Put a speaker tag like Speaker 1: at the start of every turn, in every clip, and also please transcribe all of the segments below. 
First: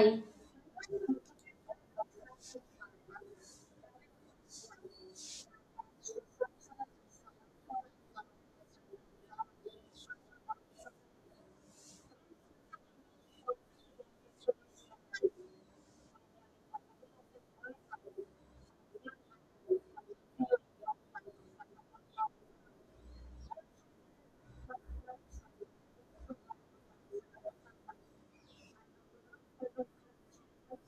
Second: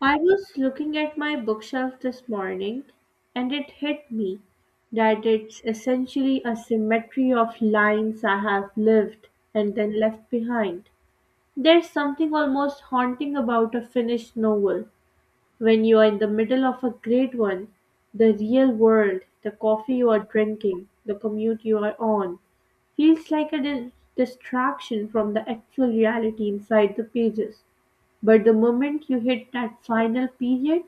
Speaker 1: I was looking at my bookshelf this morning and it hit me that it's essentially a symmetry of lines I have lived and then left behind. There's something almost haunting about a finished novel. When you are in the middle of a great one, the real world, the coffee you are drinking, the commute you are on, feels like a distraction from the actual reality inside the pages. But the moment you hit that final period,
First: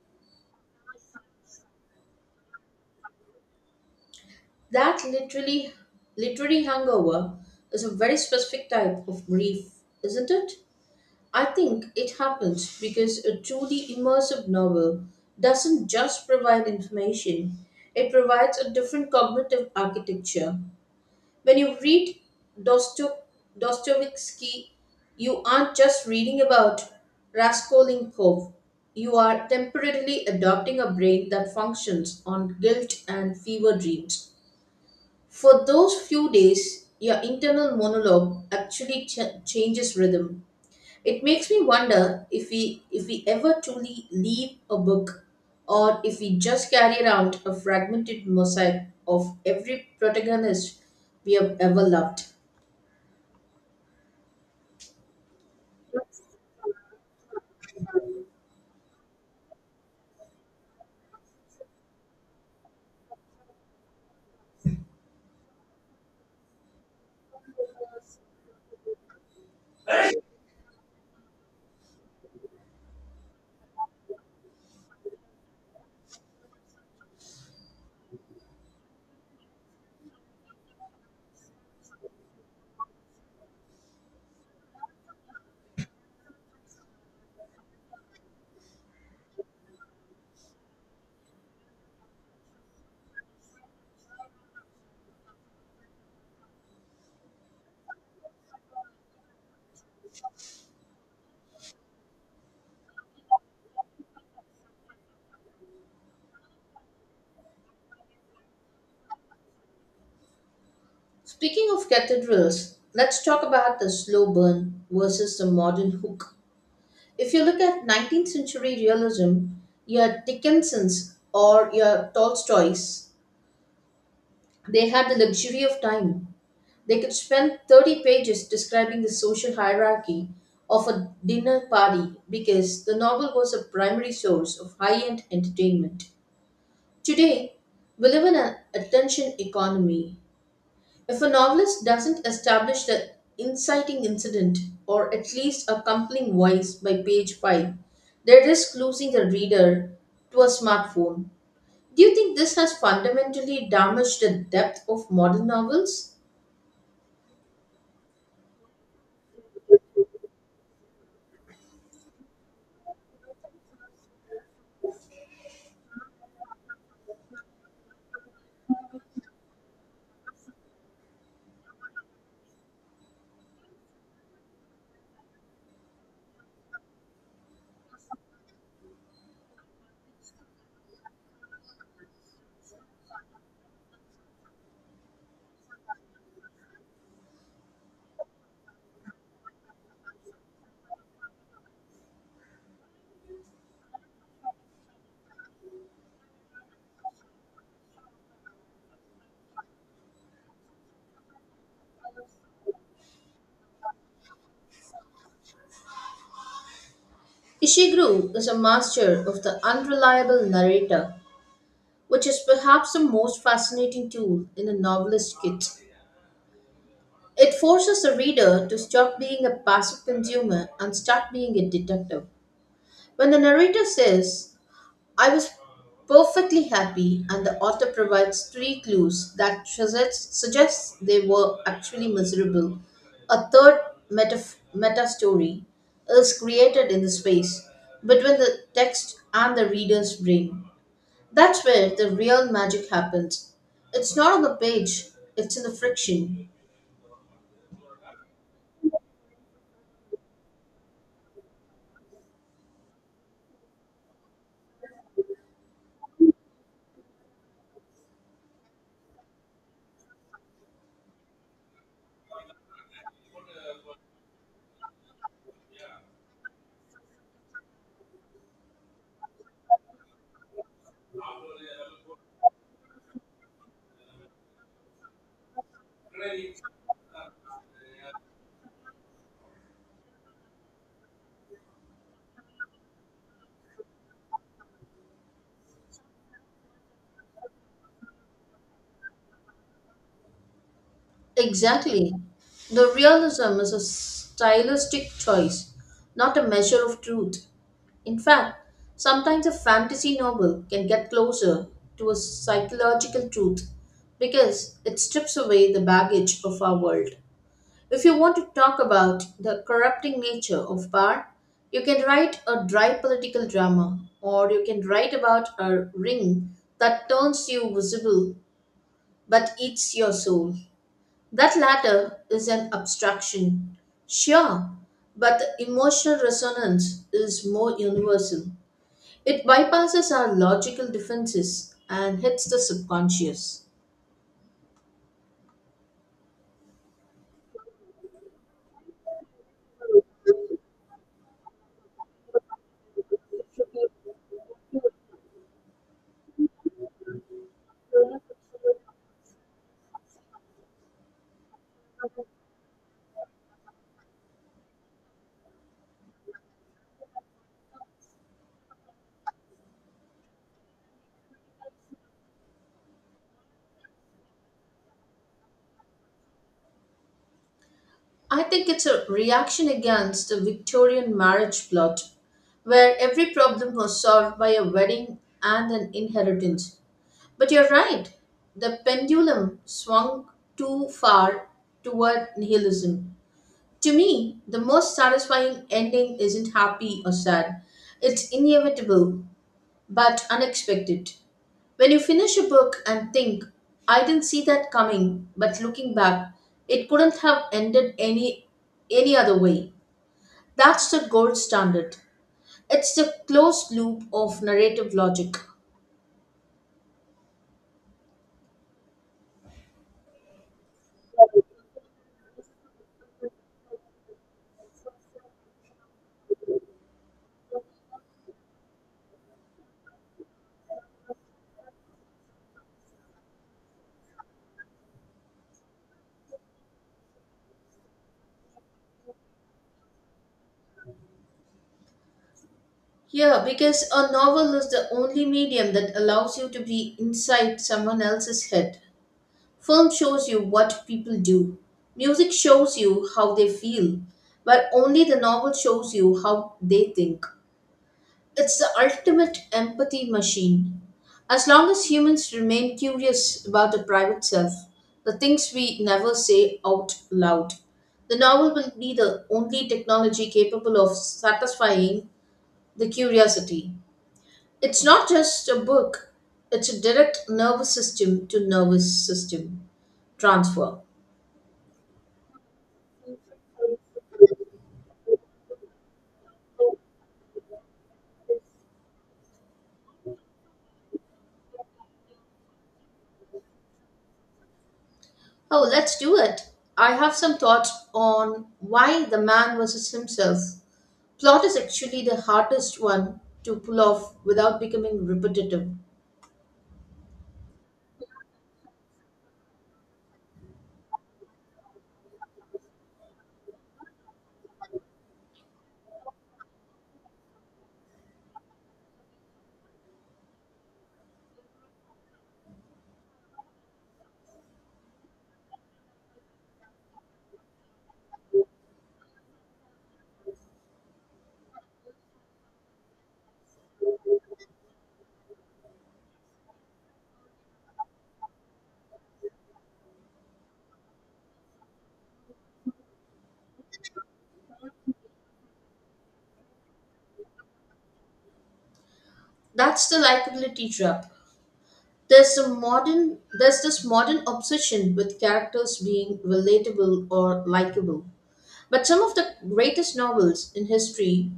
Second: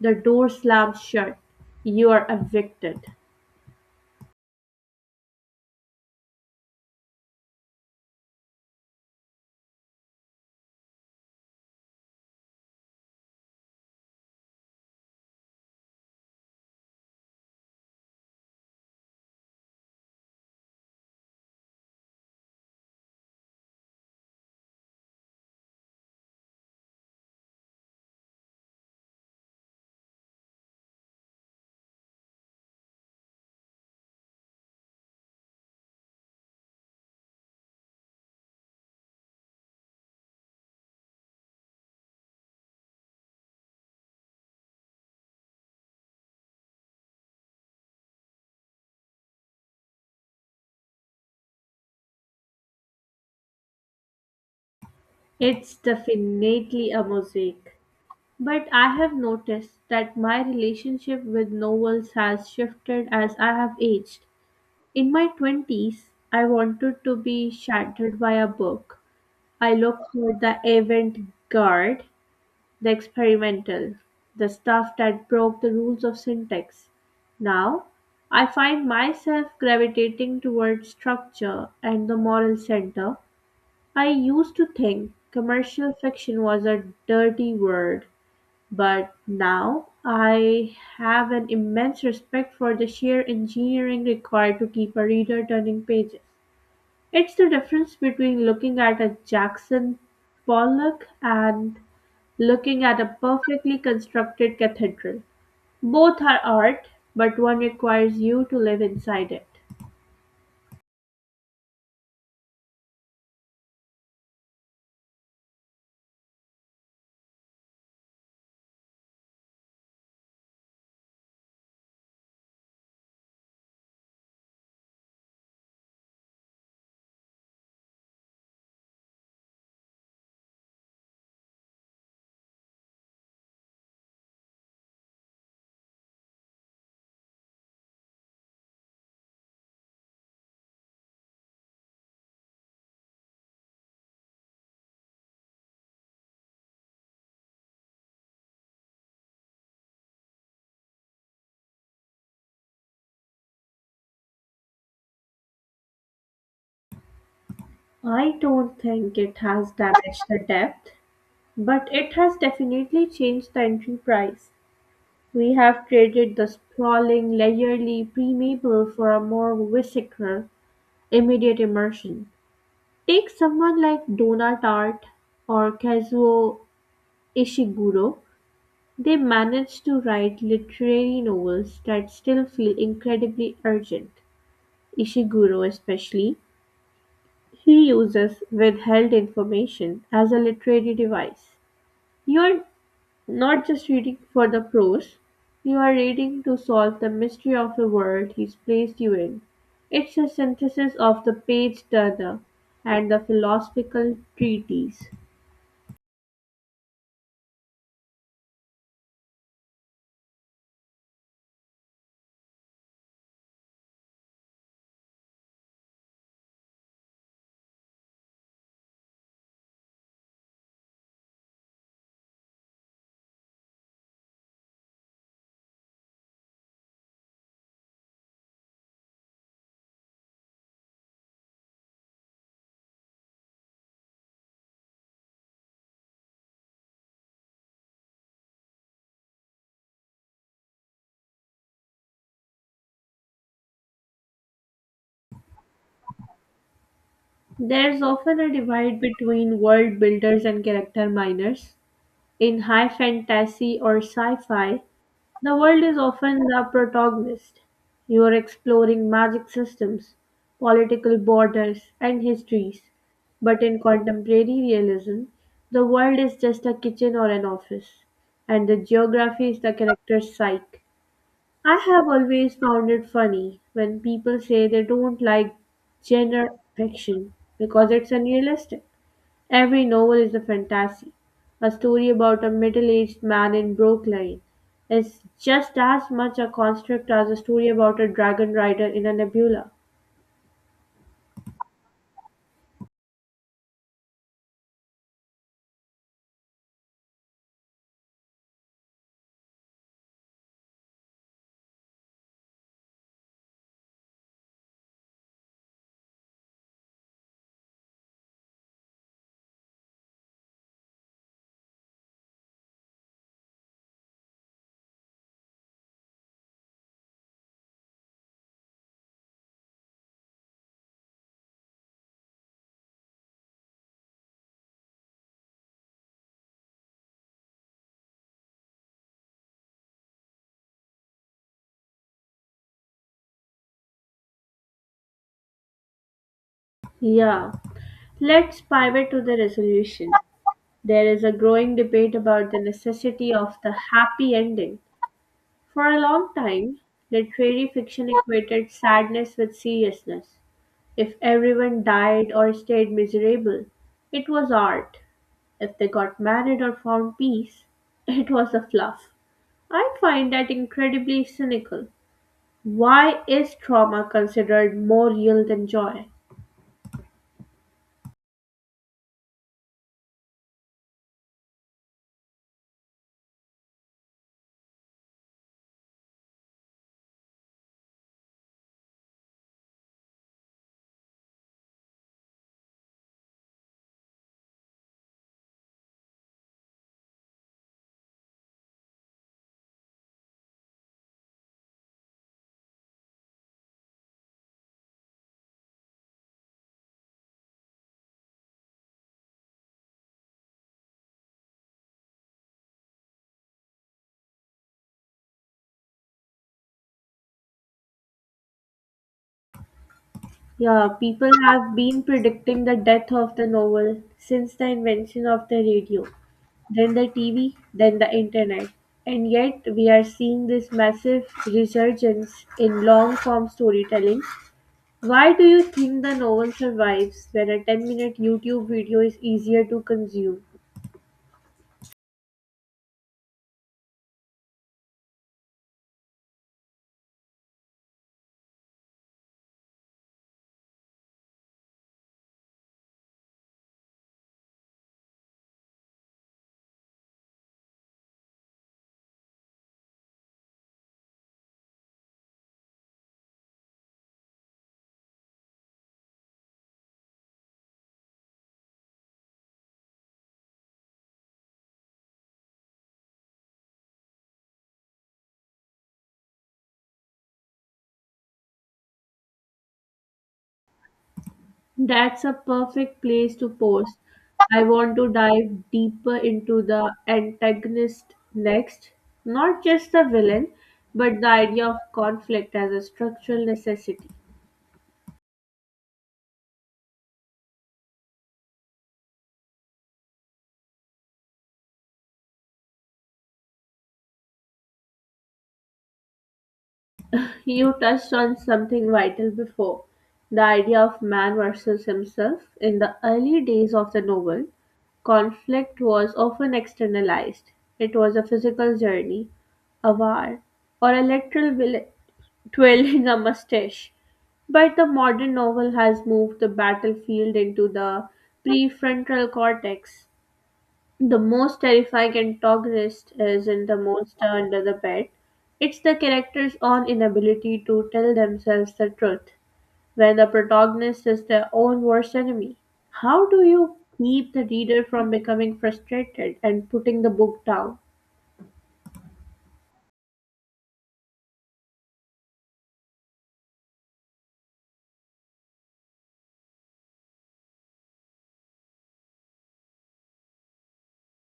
Speaker 1: the door slams shut. You are evicted.
Speaker 2: That literally literary hangover is a very specific type of grief, isn't it? I think it happens because a truly immersive novel doesn't just provide information, it provides a different cognitive architecture. When you read Dosto- Dostoevsky, you aren't just reading about Raskolnikov, you are temporarily adopting a brain that functions on guilt and fever dreams. For those few days, your internal monologue actually changes rhythm. It makes me wonder if we ever truly leave a book or if we just carry around a fragmented mosaic of every protagonist we have ever loved.
Speaker 1: It's definitely a mosaic. But I have noticed that my relationship with novels has shifted as I have aged. In my 20s, I wanted to be shattered by a book. I looked for the avant garde. The experimental, the stuff that broke the rules of syntax. Now, I find myself gravitating towards structure and the moral center. I used to think commercial fiction was a dirty word, but now I have an immense respect for the sheer engineering required to keep a reader turning pages. It's the difference between looking at a Jackson Pollock and looking at a perfectly constructed cathedral. Both are art, but one requires you to live inside it.
Speaker 2: Speaking of cathedrals, let's talk about the slow burn versus the modern hook. If you look at 19th century realism, your Dickinson's or your Tolstoy's, they had the luxury of time. They could spend 30 pages describing the social hierarchy of a dinner party because the novel was a primary source of high end entertainment. Today, we live in an attention economy. If a novelist doesn't establish the inciting incident or at least a compelling voice by page 5, they risk losing the reader to a smartphone. Do you think this has fundamentally damaged the depth of modern novels?
Speaker 1: I don't think it has damaged the depth, but it has definitely changed the entry price. We have traded the sprawling, layerly pre-maple for a more visceral, immediate immersion. Take someone like Donna Tartt or Kazuo Ishiguro. They managed to write literary novels that still feel incredibly urgent, Ishiguro especially. He uses withheld information as a literary device. You are not just reading for the prose, you are reading to solve the mystery of the world he's placed you in. It's a synthesis of the page turner and the philosophical treatise.
Speaker 2: Ishiguro is a master of the unreliable narrator, which is perhaps the most fascinating tool in a novelist's kit. It forces the reader to stop being a passive consumer and start being a detective. When the narrator says, I was perfectly happy, and the author provides three clues that suggests they were actually miserable. A third meta, meta story is created in the space between the text and the reader's brain. That's where the real magic happens. It's not on the page, it's in the friction.
Speaker 1: There's often a divide between world builders and character miners. In high fantasy or sci fi, the world is often the protagonist. You are exploring magic systems, political borders, and histories. But in contemporary realism, the world is just a kitchen or an office, and the geography is the character's psyche. I have always found it funny when people say they don't like genre fiction because it's unrealistic. Every novel is a fantasy. A story about a middle aged man in Brooklyn It's just as much a construct as a story about a dragon rider in a nebula.
Speaker 2: Exactly. The realism is a stylistic choice, not a measure of truth. In fact, sometimes a fantasy novel can get closer to a psychological truth because it strips away the baggage of our world. If you want to talk about the corrupting nature of power, you can write a dry political drama, or you can write about a ring that turns you visible but eats your soul. That latter is an abstraction. Sure, but the emotional resonance is more universal. It bypasses our logical defenses and hits the subconscious.
Speaker 1: Yeah. Let's pivot to the resolution. There is a growing debate about the necessity of the happy ending. For a long time, literary fiction equated sadness with seriousness. If everyone died or stayed miserable, it was art. If they got married or found peace, it was a fluff. I find that incredibly cynical. Why is trauma considered more real than joy?
Speaker 2: I think it's a reaction against the Victorian marriage plot, where every problem was solved by a wedding and an inheritance. But you're right, the pendulum swung too far toward nihilism. To me, the most satisfying ending isn't happy or sad, it's inevitable but unexpected. When you finish a book and think, I didn't see that coming, but looking back, it couldn't have ended any other way. That's the gold standard. It's the closed loop of narrative logic.
Speaker 1: Yeah, people have been predicting the death of the novel since the invention of the radio, then the TV, then the internet. And yet, we are seeing this massive resurgence in long form storytelling. Why do you think the novel survives when a 10-minute minute YouTube video is easier to consume?
Speaker 2: Yeah, because a novel is the only medium that allows you to be inside someone else's head. Film shows you what people do. Music shows you how they feel, but only the novel shows you how they think. It's the ultimate empathy machine. As long as humans remain curious about the private self, the things we never say out loud, the novel will be the only technology capable of satisfying the curiosity. It's not just a book, it's a direct nervous system to nervous system transfer.
Speaker 1: That's a perfect place to pause. I want to dive deeper into the antagonist next, not just the villain, but the idea of conflict as a structural necessity.
Speaker 2: Oh, let's do it. I have some thoughts on why the man versus himself plot is actually the hardest one to pull off without becoming repetitive.
Speaker 1: You touched on something vital before, the idea of man versus himself. In the early days of the novel, conflict was often externalized. It was a physical journey, a war, or a literal twirling a mustache. But the modern novel has moved the battlefield into the prefrontal cortex. The most terrifying antagonist isn't the monster under the bed, it's the character's own inability to tell themselves the truth, when the protagonist is their own worst enemy. How do you keep the reader from becoming frustrated and putting the book down?
Speaker 2: That's the likability trap. There's a modern there's this modern obsession with characters being relatable or likable. But some of the greatest novels in history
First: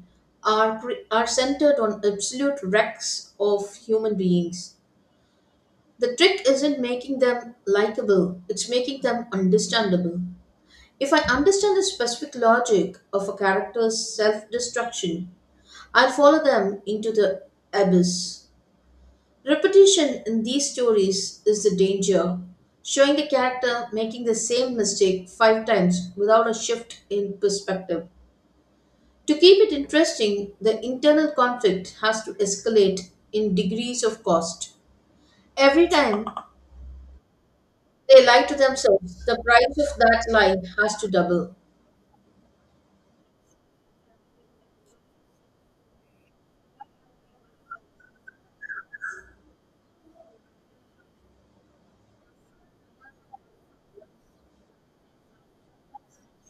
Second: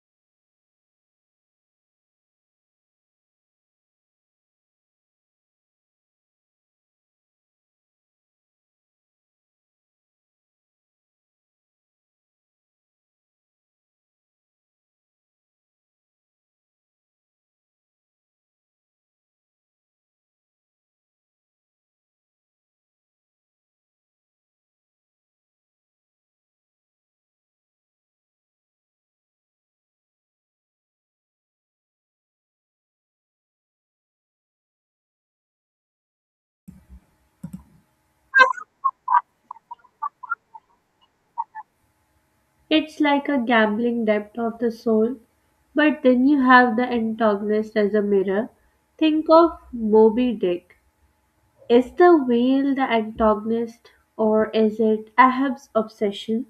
Speaker 2: are centered on absolute wrecks of human beings. The trick isn't making them likable, it's making them understandable. If I understand the specific logic of a character's self destruction, I follow them into the abyss. Repetition in these stories is the danger. Showing the character making the same mistake five times without a shift in perspective. To keep it interesting, the internal conflict has to escalate in degrees of cost. Every time they lie to themselves, the price of that lie has to double.
Speaker 1: It's like a gambling debt of the soul, but then you have the antagonist as a mirror. Think of Moby Dick. Is the whale the antagonist or is it Ahab's obsession?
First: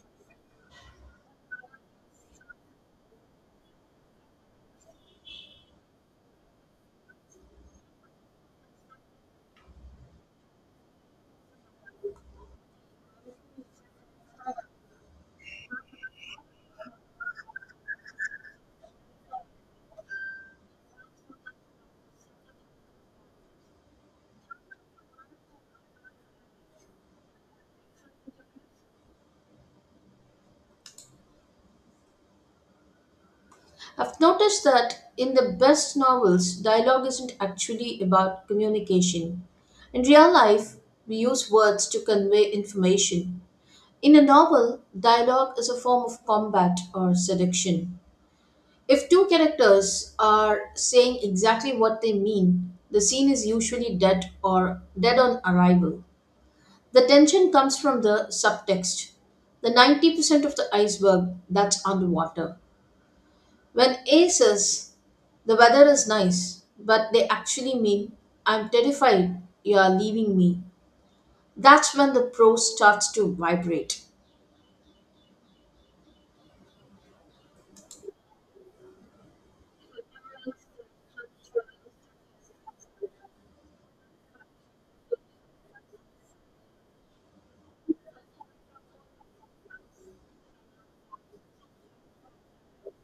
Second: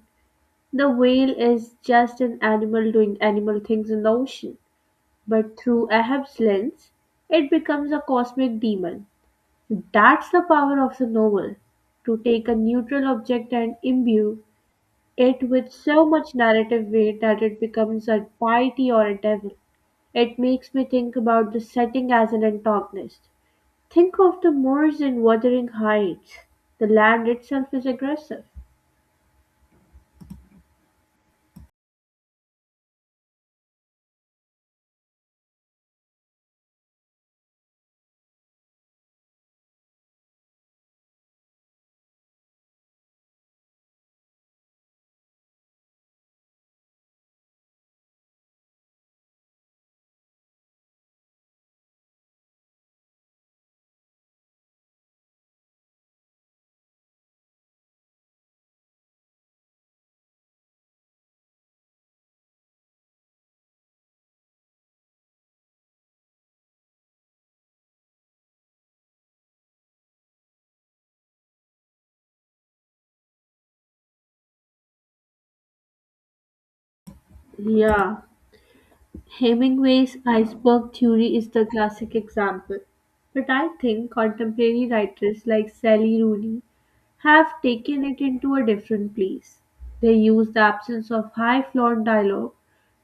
Speaker 1: The whale is just an animal doing animal things in the ocean, but through Ahab's lens, it becomes a cosmic demon. That's the power of the novel, to take a neutral object and imbue it with so much narrative weight that it becomes a deity or a devil. It makes me think about the setting as an antagonist. Think of the moors in Wuthering Heights. The land itself is aggressive.
Speaker 2: I've noticed that in the best novels, dialogue isn't actually about communication. In real life, we use words to convey information. In a novel, dialogue is a form of combat or seduction. If two characters are saying exactly what they mean, the scene is usually dead or dead on arrival. The tension comes from the subtext, the 90% of the iceberg that's underwater. When A says, the weather is nice, but they actually mean, I'm terrified you are leaving me. That's when the prose starts to vibrate.
Speaker 1: Yeah, Hemingway's iceberg theory is the classic example. But I think contemporary writers like Sally Rooney have taken it into a different place. They use the absence of high flown dialogue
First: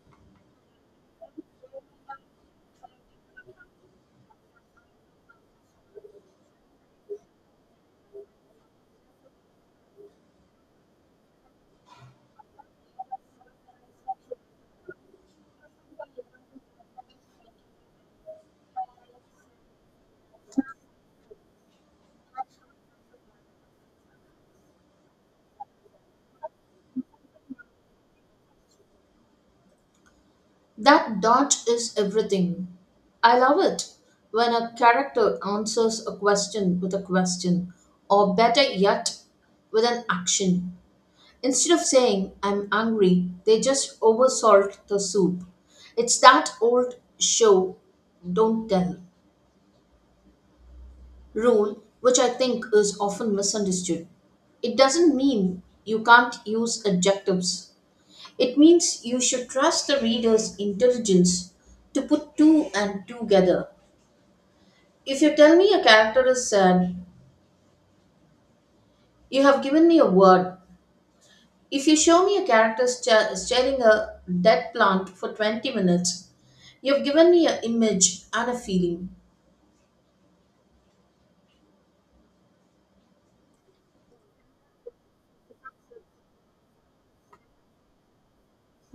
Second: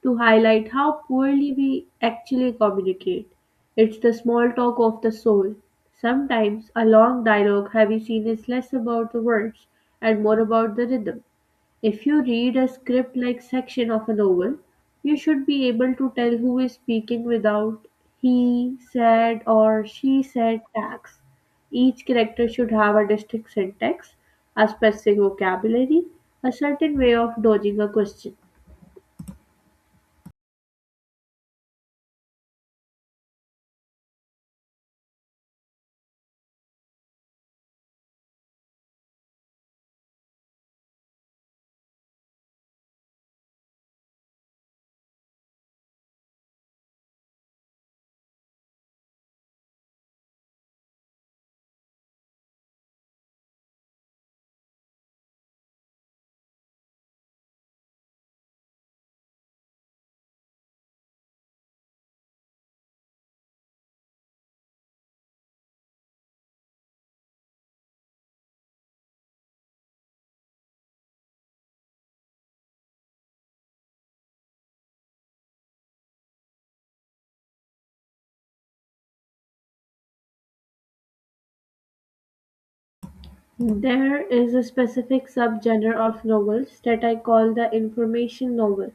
Speaker 1: to highlight how poorly we actually communicate. It's the small talk of the soul. Sometimes a long dialogue heavy scene is less about the words and more about the rhythm. If you read a script like section of a novel, you should be able to tell who is speaking without he said or she said tags. Each character should have a distinct syntax, a specific vocabulary, a certain way of dodging a question.
Speaker 2: That dot is everything. I love it when a character answers a question with a question, or better yet, with an action. Instead of saying, I'm angry, they just oversalt the soup. It's that old show, don't tell rule, which I think is often misunderstood. It doesn't mean you can't use adjectives. It means you should trust the reader's intelligence to put two and two together. If you tell me a character is sad, you have given me a word. If you show me a character staring a dead plant for 20 minutes, you have given me an image and a feeling.
Speaker 1: There is a specific subgenre of novels that I call the information novel.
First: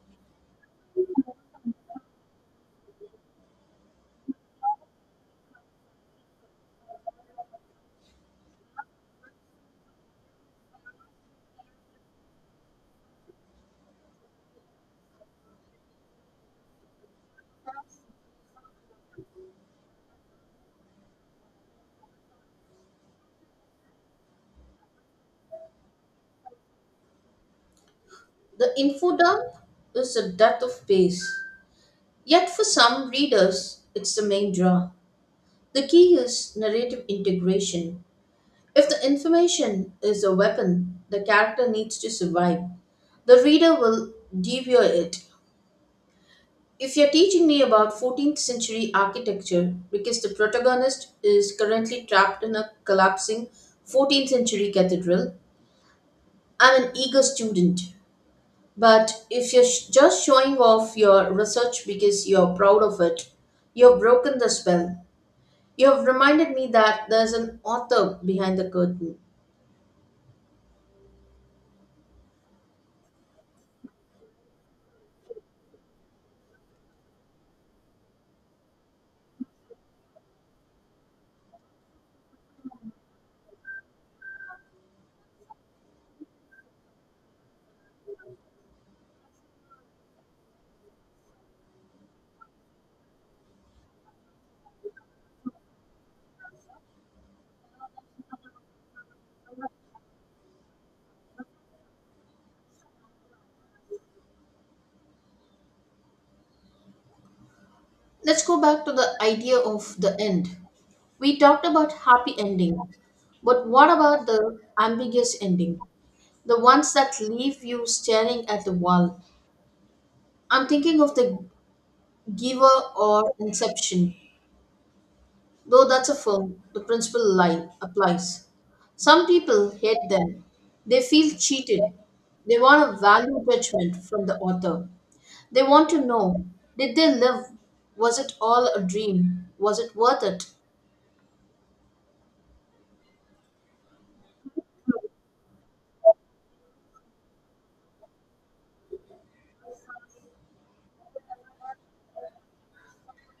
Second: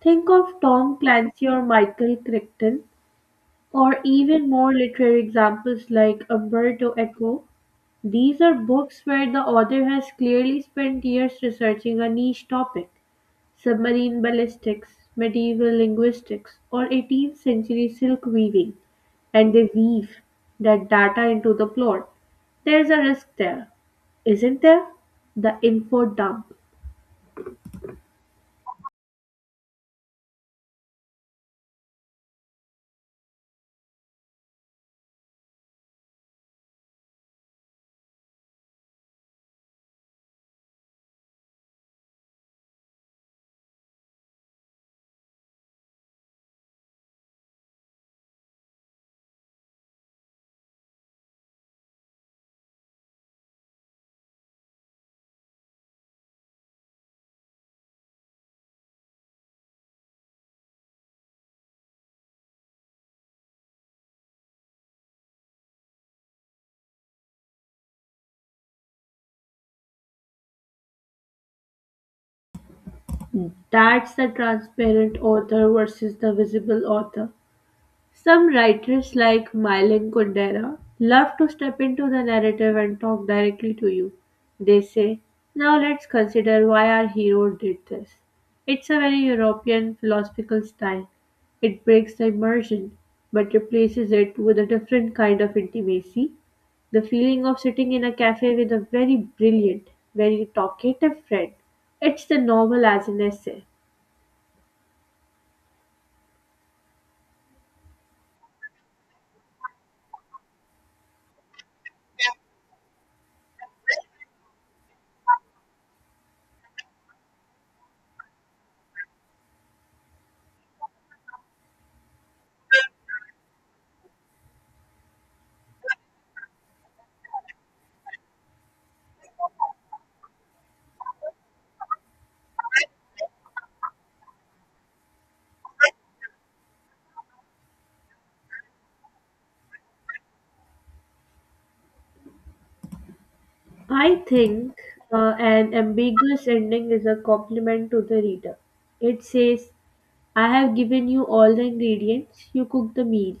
Speaker 1: Think of Tom Clancy or Michael Crichton, or even more literary examples like Umberto Eco. These are books where the author has clearly spent years researching a niche topic. Submarine ballistics, medieval linguistics, or 18th century silk weaving, and they weave that data into the plot. There's a risk there, isn't there? The info dump.
Speaker 2: The info dump is the death of pace. Yet for some readers, it's the main draw. The key is narrative integration. If the information is a weapon, the character needs to survive. The reader will devour it. If you're teaching me about 14th century architecture because the protagonist is currently trapped in a collapsing 14th century cathedral, I'm an eager student. But if just showing off your research because you're proud of it, you've broken the spell. You have reminded me that there's an author behind the curtain.
Speaker 1: That's the transparent author versus the visible author. Some writers like Milan Kundera love to step into the narrative and talk directly to you. They say, now let's consider why our hero did this. It's a very European philosophical style. It breaks the immersion, but replaces it with a different kind of intimacy. The feeling of sitting in a cafe with a very brilliant, very talkative friend. It's the novel as an essay.
Speaker 2: Let's go back to the idea of the end. We talked about happy ending, but what about the ambiguous ending? The ones that leave you staring at the wall. I'm thinking of the giver or inception. Though that's a film, the principle lie applies. Some people hate them. They feel cheated. They want a value judgment from the author. They want to know, did they live? Was it all a dream? Was it worth it?
Speaker 1: I think an ambiguous ending is a compliment to the reader. It says, I have given you all the ingredients, you cook the meal.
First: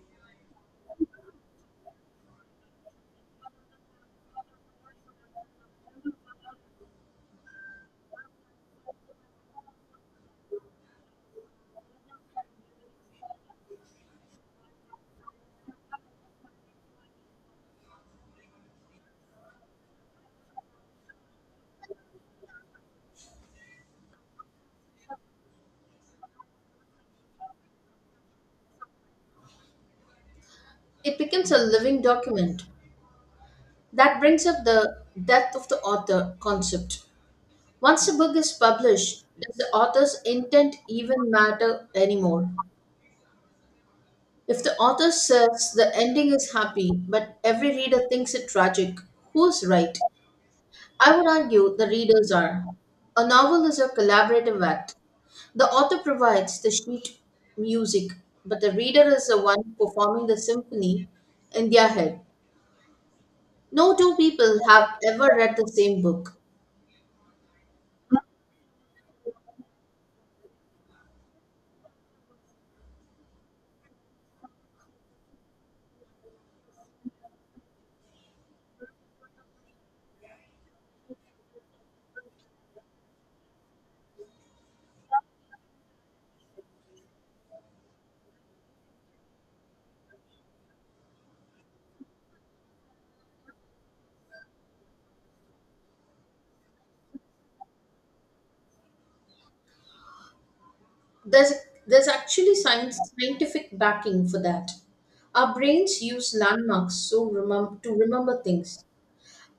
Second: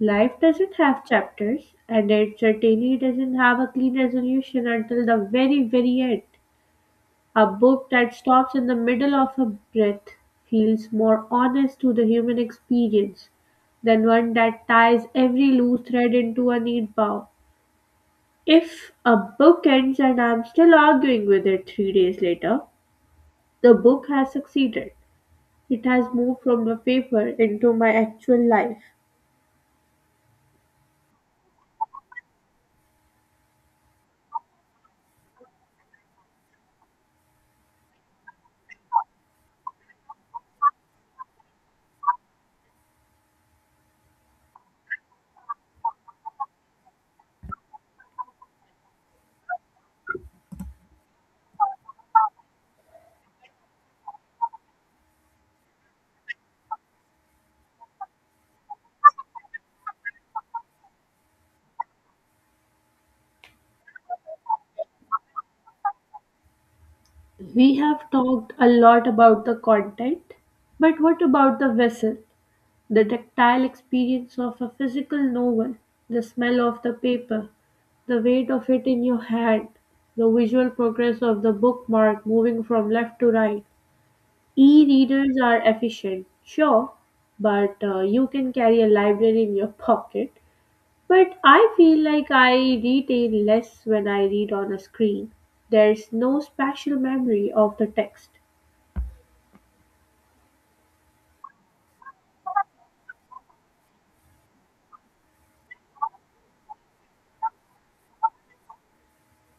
Speaker 1: Life doesn't have chapters, and it certainly doesn't have a clean resolution until the very, very end. A book that stops in the middle of a breath feels more honest to the human experience than one that ties every loose thread into a neat bow. If a book ends and I'm still arguing with it 3 days later, the book has succeeded. It has moved from the paper into my actual life.
Speaker 2: It becomes a living document. That brings up the death of the author concept. Once a book is published, does the author's intent even matter anymore? If the author says the ending is happy, but every reader thinks it tragic, who's right? I would argue the readers are. A novel is a collaborative act. The author provides the sheet music, but the reader is the one performing the symphony in their head. No two people have ever read the same book.
Speaker 1: We have talked a lot about the content, but what about the vessel, the tactile experience of a physical novel, the smell of the paper, the weight of it in your hand, the visual progress of the bookmark moving from left to right? E-readers are efficient, sure, but you can carry a library in your pocket. But I feel like I retain less when I read on a screen. There's no spatial memory of the text.
Speaker 2: There's, there's actually scientific backing for that. Our brains use landmarks to remember things.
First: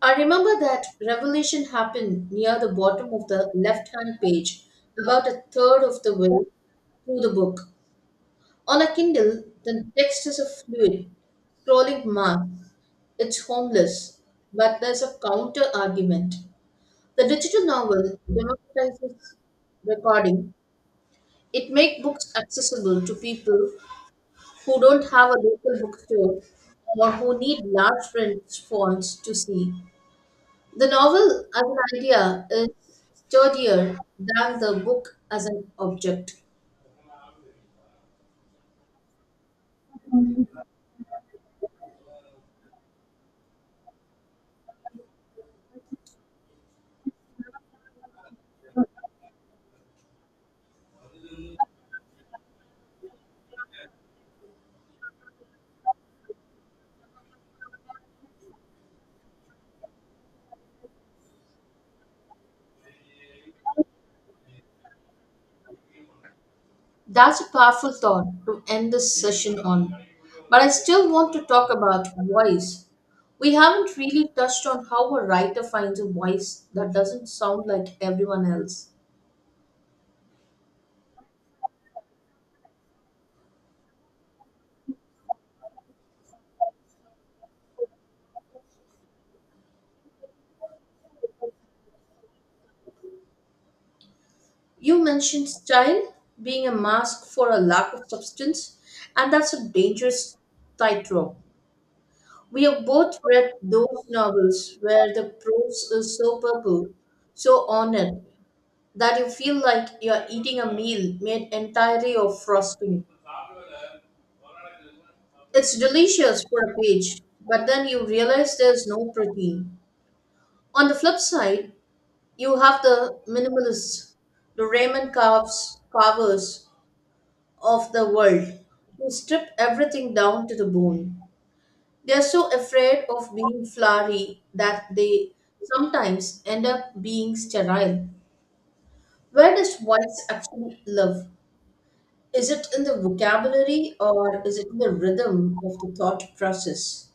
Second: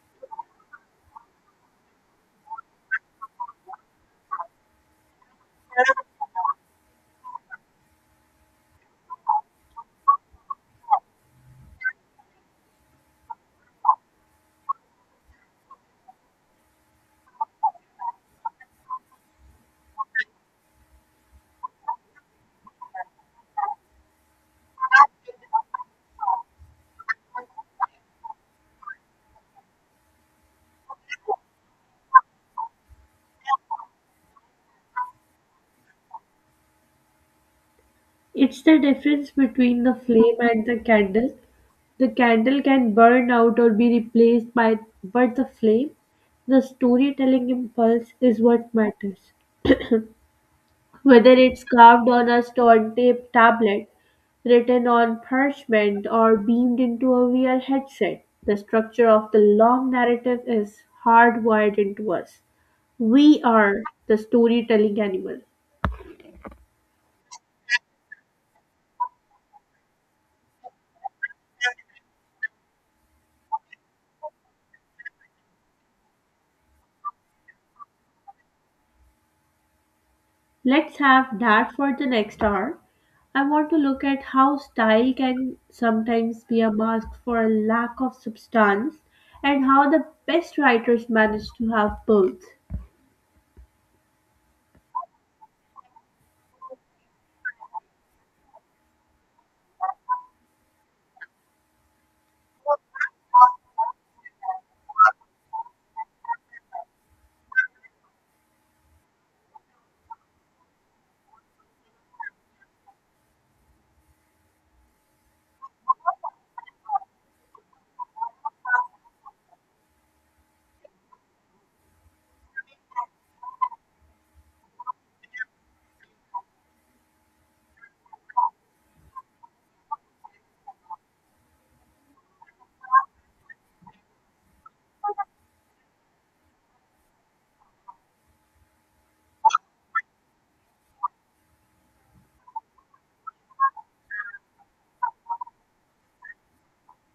Speaker 2: I remember that revelation happened near the bottom of the left hand page, about a third of the way through the book. On a Kindle, the text is a fluid, scrolling mass. It's homeless, but there's a counter argument. The digital novel democratizes recording. It makes books accessible to people who don't have a local bookstore or who need large print fonts to see. The novel as an idea is sturdier than the book as an object.
Speaker 1: It's the difference between the flame and the candle. The candle can burn out or be replaced by, but the flame, the storytelling impulse is what matters. Whether it's carved on a stone tape tablet, written on parchment, or beamed into a VR headset, the structure of the long narrative is hardwired into us. We are the storytelling animal.
Speaker 2: That's a powerful thought to end this session on. But I still want to talk about voice. We haven't really touched on how a writer finds a voice that doesn't sound like everyone else.
Speaker 1: Let's have that for the next hour. I want to look at how style can sometimes be a mask for a lack of substance and how the best writers manage to have both.
Speaker 2: You mentioned style being a mask for a lack of substance, and that's a dangerous tightrope. We have both read those novels where the prose is so purple, so ornate, that you feel like you're eating a meal made entirely of frosting. It's delicious for a page, but then you realize there's no protein. On the flip side, you have the minimalists, the carvers of the world who strip everything down to the bone. They are so afraid of being flowery that they sometimes end up being sterile. Where does whites actually live? Is it in the vocabulary or is it in the rhythm of the thought process?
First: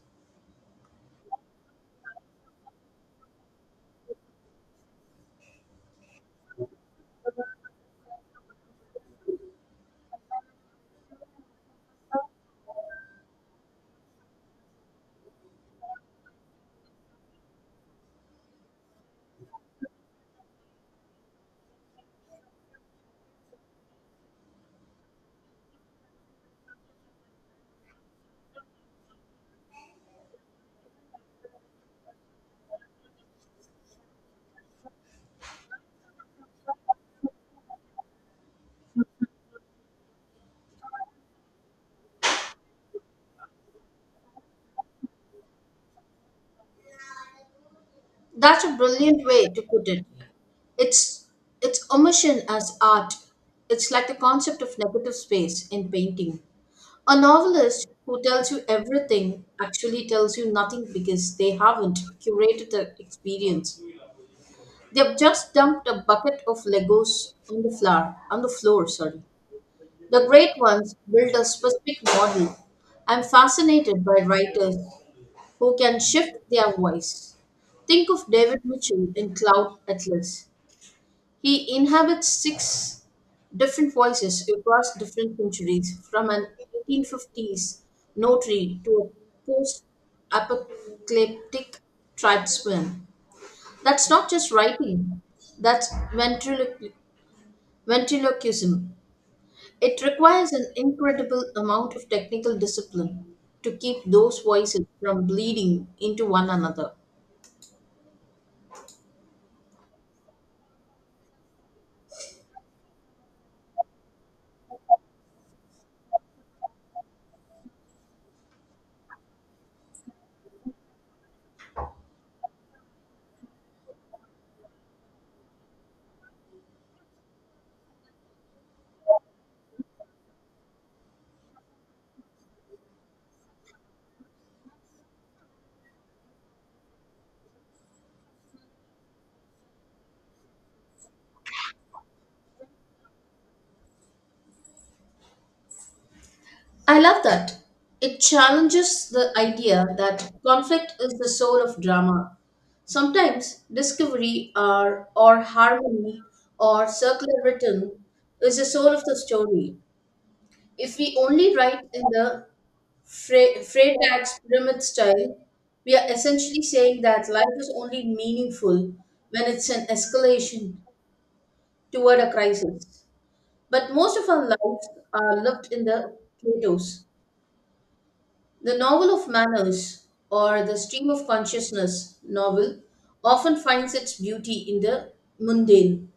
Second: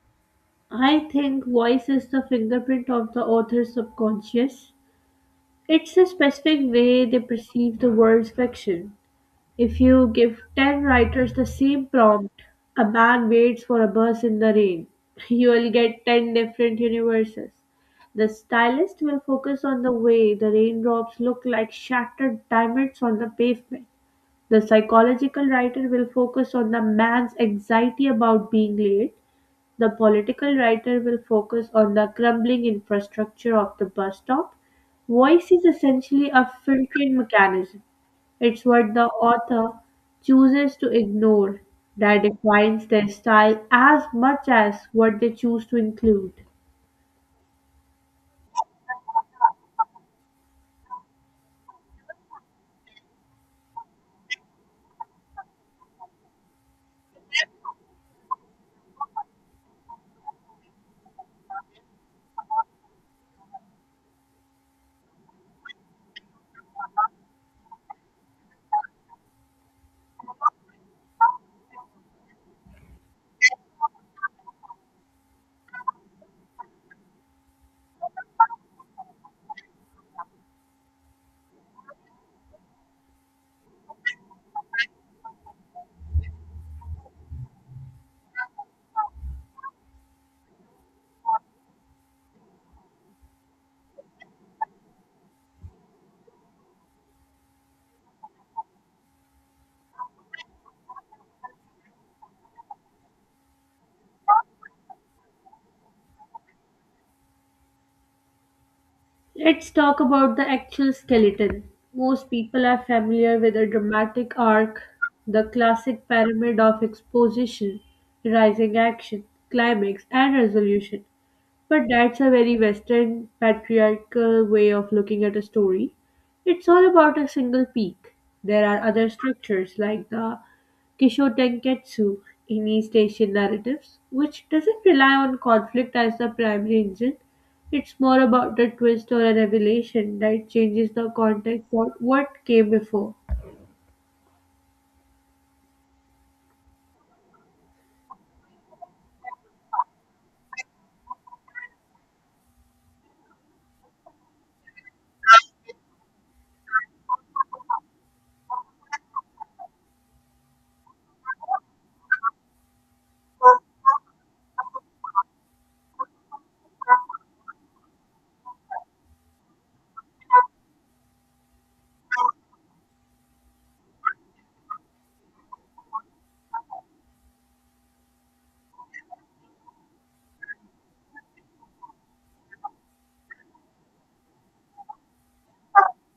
Speaker 1: I think voice is the fingerprint of the author's subconscious. It's a specific way they perceive the world's fiction. If you give 10 writers the same prompt, a man waits for a bus in the rain, you will get 10 different universes. The stylist will focus on the way the raindrops look like shattered diamonds on the pavement. The psychological writer will focus on the man's anxiety about being late, the political writer will focus on the crumbling infrastructure of the bus stop. Voice is essentially a filtering mechanism. It's what the author chooses to ignore that defines their style as much as what they choose to include.
Speaker 2: That's a brilliant way to put it. It's it's immersion as art. It's like the concept of negative space in painting. A novelist who tells you everything actually tells you nothing because they haven't curated the experience. They've just dumped a bucket of Legos on the floor, sorry. The great ones build a specific model. I'm fascinated by writers who can shift their voice. Think of David Mitchell in Cloud Atlas. He inhabits six different voices across different centuries, from an 1850s notary to a post apocalyptic tribesman. That's not just writing, that's ventriloquism. It requires an incredible amount of technical discipline to keep those voices from bleeding into one another.
Speaker 1: Let's talk about the actual skeleton. Most people are familiar with a dramatic arc, the classic pyramid of exposition, rising action, climax, and resolution. But that's a very Western patriarchal way of looking at a story. It's all about a single peak. There are other structures like the Kisho Tenketsu in East Asian narratives, which doesn't rely on conflict as the primary engine. It's more about a twist or a revelation that changes the context of what came before.
Speaker 2: I love that. It challenges the idea that conflict is the soul of drama. Sometimes discovery or harmony or circular rhythm is the soul of the story. If we only write in the Freytag's pyramid style, we are essentially saying that life is only meaningful when it's an escalation toward a crisis. But most of our lives are lived in the Plato's. The novel of manners or the stream of consciousness novel often finds its beauty in the mundane.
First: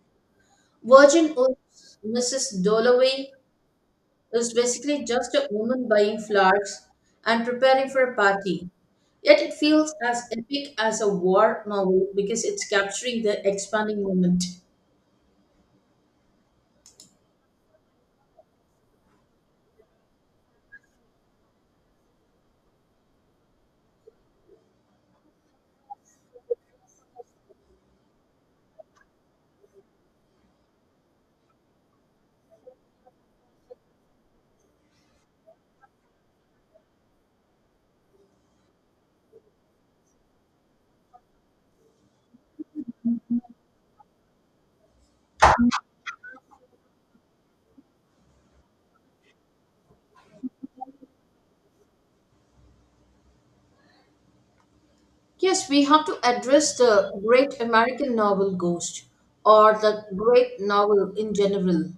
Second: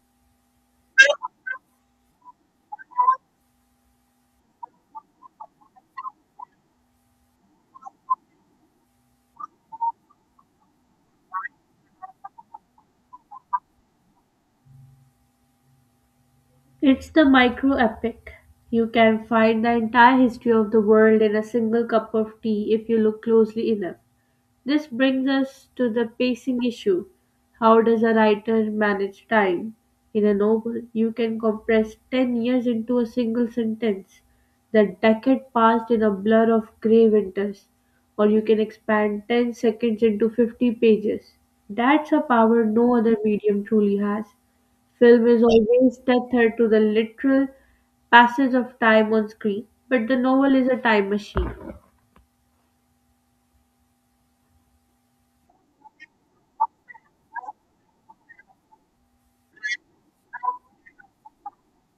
Speaker 2: Virgin Oath's Mrs. Dalloway is basically just a woman buying flowers and preparing for a party. Yet it feels as epic as a war novel because it's capturing the expanding moment.
Speaker 1: It's the micro epic. You can find the entire history of the world in a single cup of tea if you look closely enough. This brings us to the pacing issue. How does a writer manage time? In a novel, you can compress 10 years into a single sentence. The decade passed in a blur of grey winters. Or you can expand 10 seconds into 50 pages. That's a power no other medium truly has. Film is always tethered to the literal passage of time on screen, but the novel is a time machine.
Speaker 2: Yes, we have to address the great American novel Ghost or the great novel in general.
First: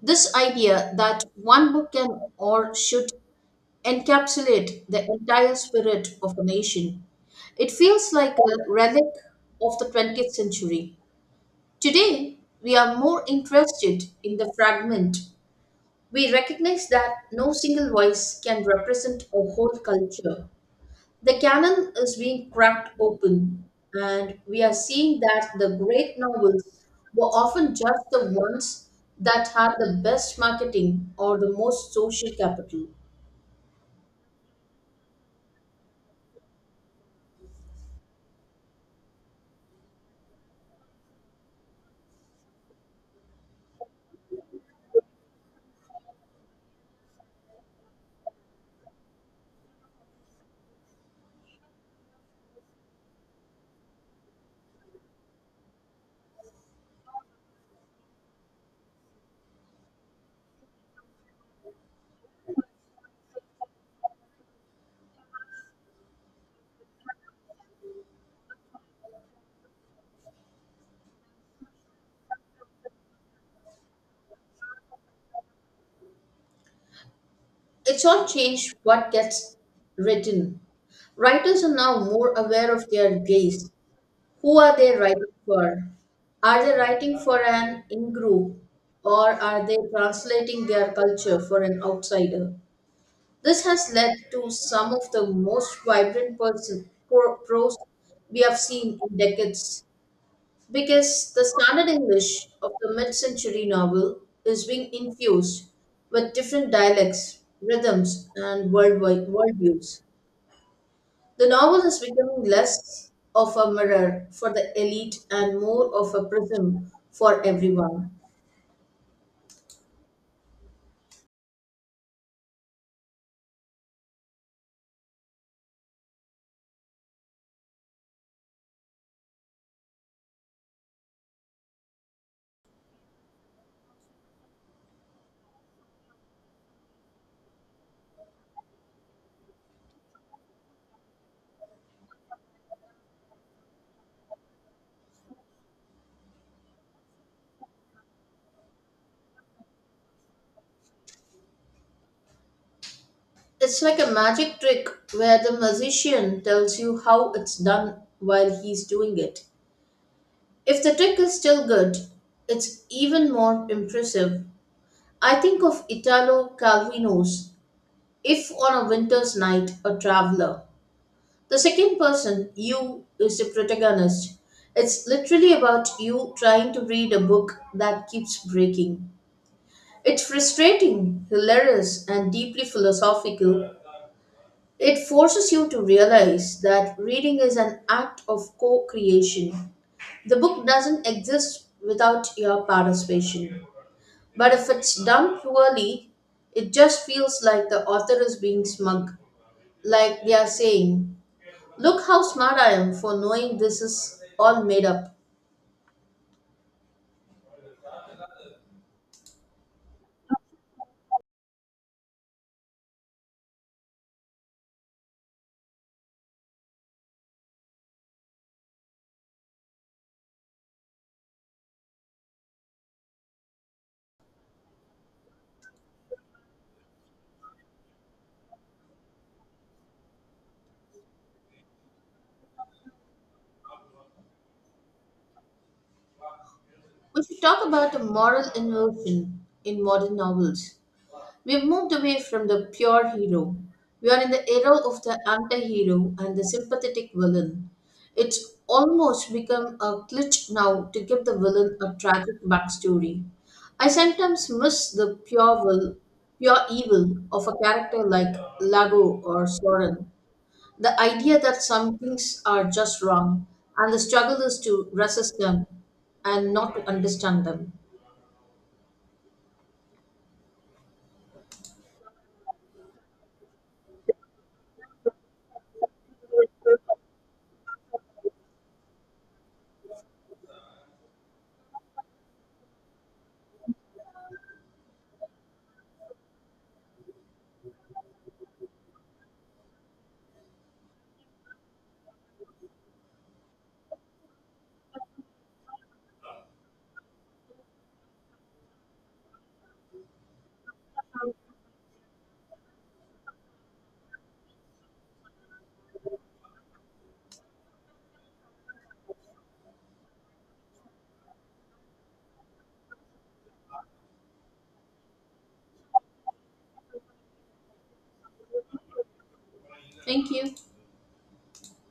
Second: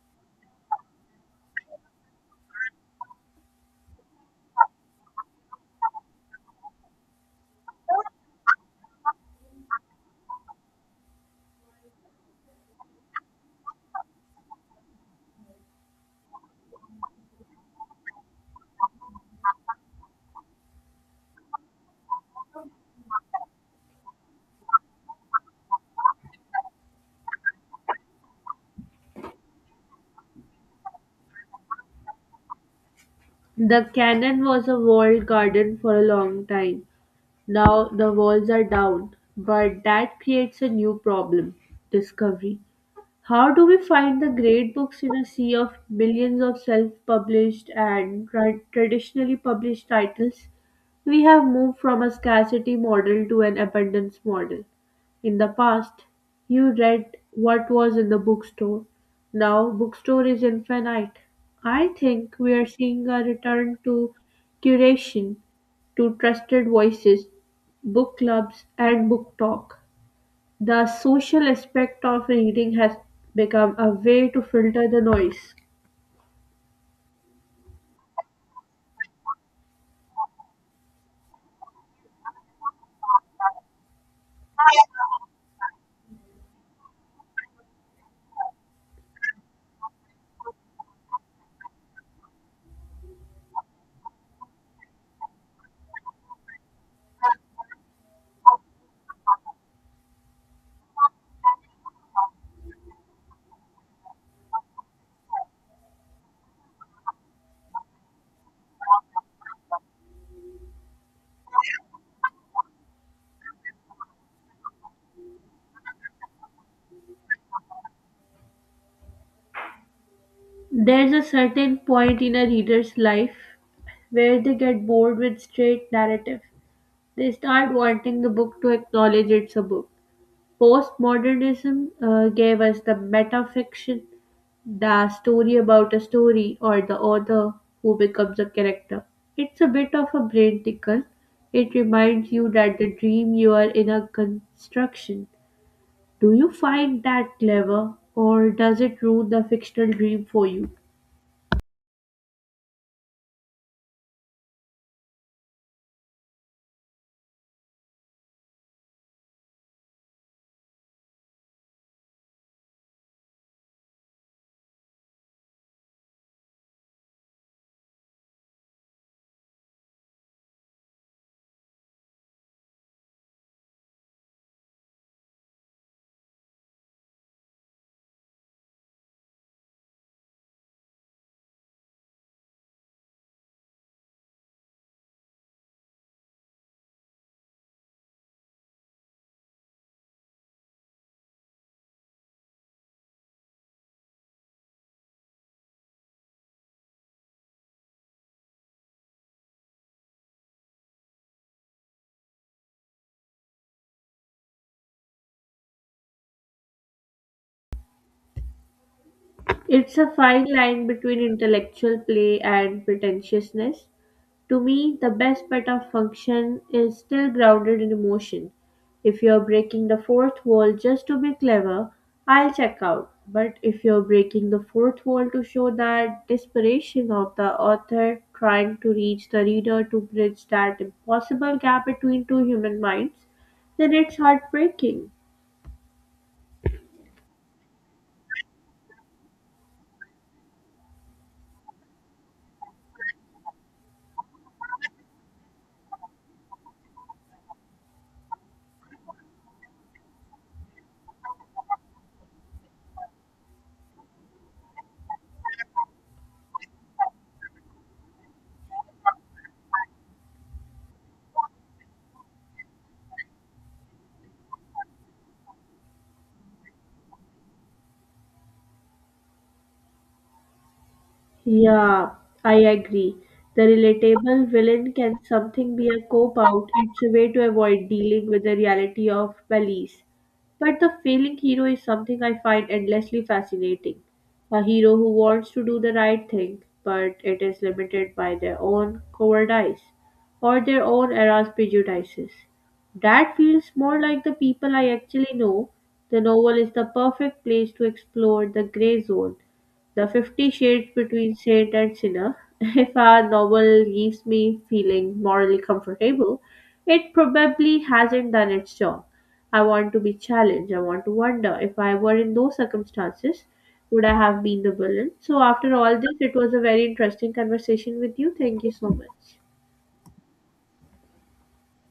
Speaker 2: This idea that one book can or should encapsulate the entire spirit of a nation, it feels like a relic of the 20th century. Today, we are more interested in the fragment. We recognize that no single voice can represent a whole culture. The canon is being cracked open, and we are seeing that the great novels were often just the ones that had the best marketing or the most social capital.
Speaker 1: The cannon was a walled garden for a long time. Now the walls are down, but that creates a new problem, discovery. How do we find the great books in a sea of millions of self published and traditionally published titles? We have moved from a scarcity model to an abundance model. In the past, you read what was in the bookstore. Now, bookstore is infinite. I think we are seeing a return to curation, to trusted voices, book clubs, and book talk. The social aspect of reading has become a way to filter the noise.
Speaker 2: It's all changed what gets written. Writers are now more aware of their gaze. Who are they writing for? Are they writing for an in group or are they translating their culture for an outsider? This has led to some of the most vibrant prose we have seen in decades because the standard English of the mid century novel is being infused with different dialects, rhythms, and worldwide worldviews. The novel is becoming less of a mirror for the elite and more of a prism for everyone.
Speaker 1: There's a certain point in a reader's life where they get bored with straight narrative. They start wanting the book to acknowledge it's a book. Postmodernism gave us the metafiction, the story about a story or the author who becomes a character. It's a bit of a brain tickle. It reminds you that the dream you are in a construction. Do you find that clever or does it ruin the fictional dream for you?
Speaker 2: It's like a magic trick where the magician tells you how it's done while he's doing it. If the trick is still good, it's even more impressive. I think of Italo Calvino's If on a Winter's Night, a Traveler. The second person, you, is the protagonist. It's literally about you trying to read a book that keeps breaking. It's frustrating, hilarious, and deeply philosophical. It forces you to realize that reading is an act of co creation. The book doesn't exist without your participation. But if it's done poorly, it just feels like the author is being smug, like they are saying, Look how smart I am for knowing this is all made up.
Speaker 1: It's a fine line between intellectual play and pretentiousness. To me, the best bit of function is still grounded in emotion. If you're breaking the fourth wall just to be clever, I'll check out. But if you're breaking the fourth wall to show that desperation of the author trying to reach the reader to bridge that impossible gap between two human minds, then it's heartbreaking.
Speaker 2: We should talk about a moral inversion in modern novels. We've moved away from the pure hero. We are in the era of the anti-hero and the sympathetic villain. It's almost become a glitch now to give the villain a tragic backstory. I sometimes miss the pure evil of a character like Lago or Soren. The idea that some things are just wrong and the struggle is to resist them and not to understand them.
Speaker 1: Yeah, I agree. The relatable villain can something be a cop out. It's a way to avoid dealing with the reality of police. But the failing hero is something I find endlessly fascinating. A hero who wants to do the right thing, but it is limited by their own cowardice or their own era's prejudices. That feels more like the people I actually know. The novel is the perfect place to explore the gray zone, the 50 Shades between saint and sinner. If a novel leaves me feeling morally comfortable, it probably hasn't done its job. I want to be challenged. I want to wonder if I were in those circumstances, would I have been the villain? So, after all this, it was a very interesting conversation with you. Thank you so much.
Speaker 2: Thank you.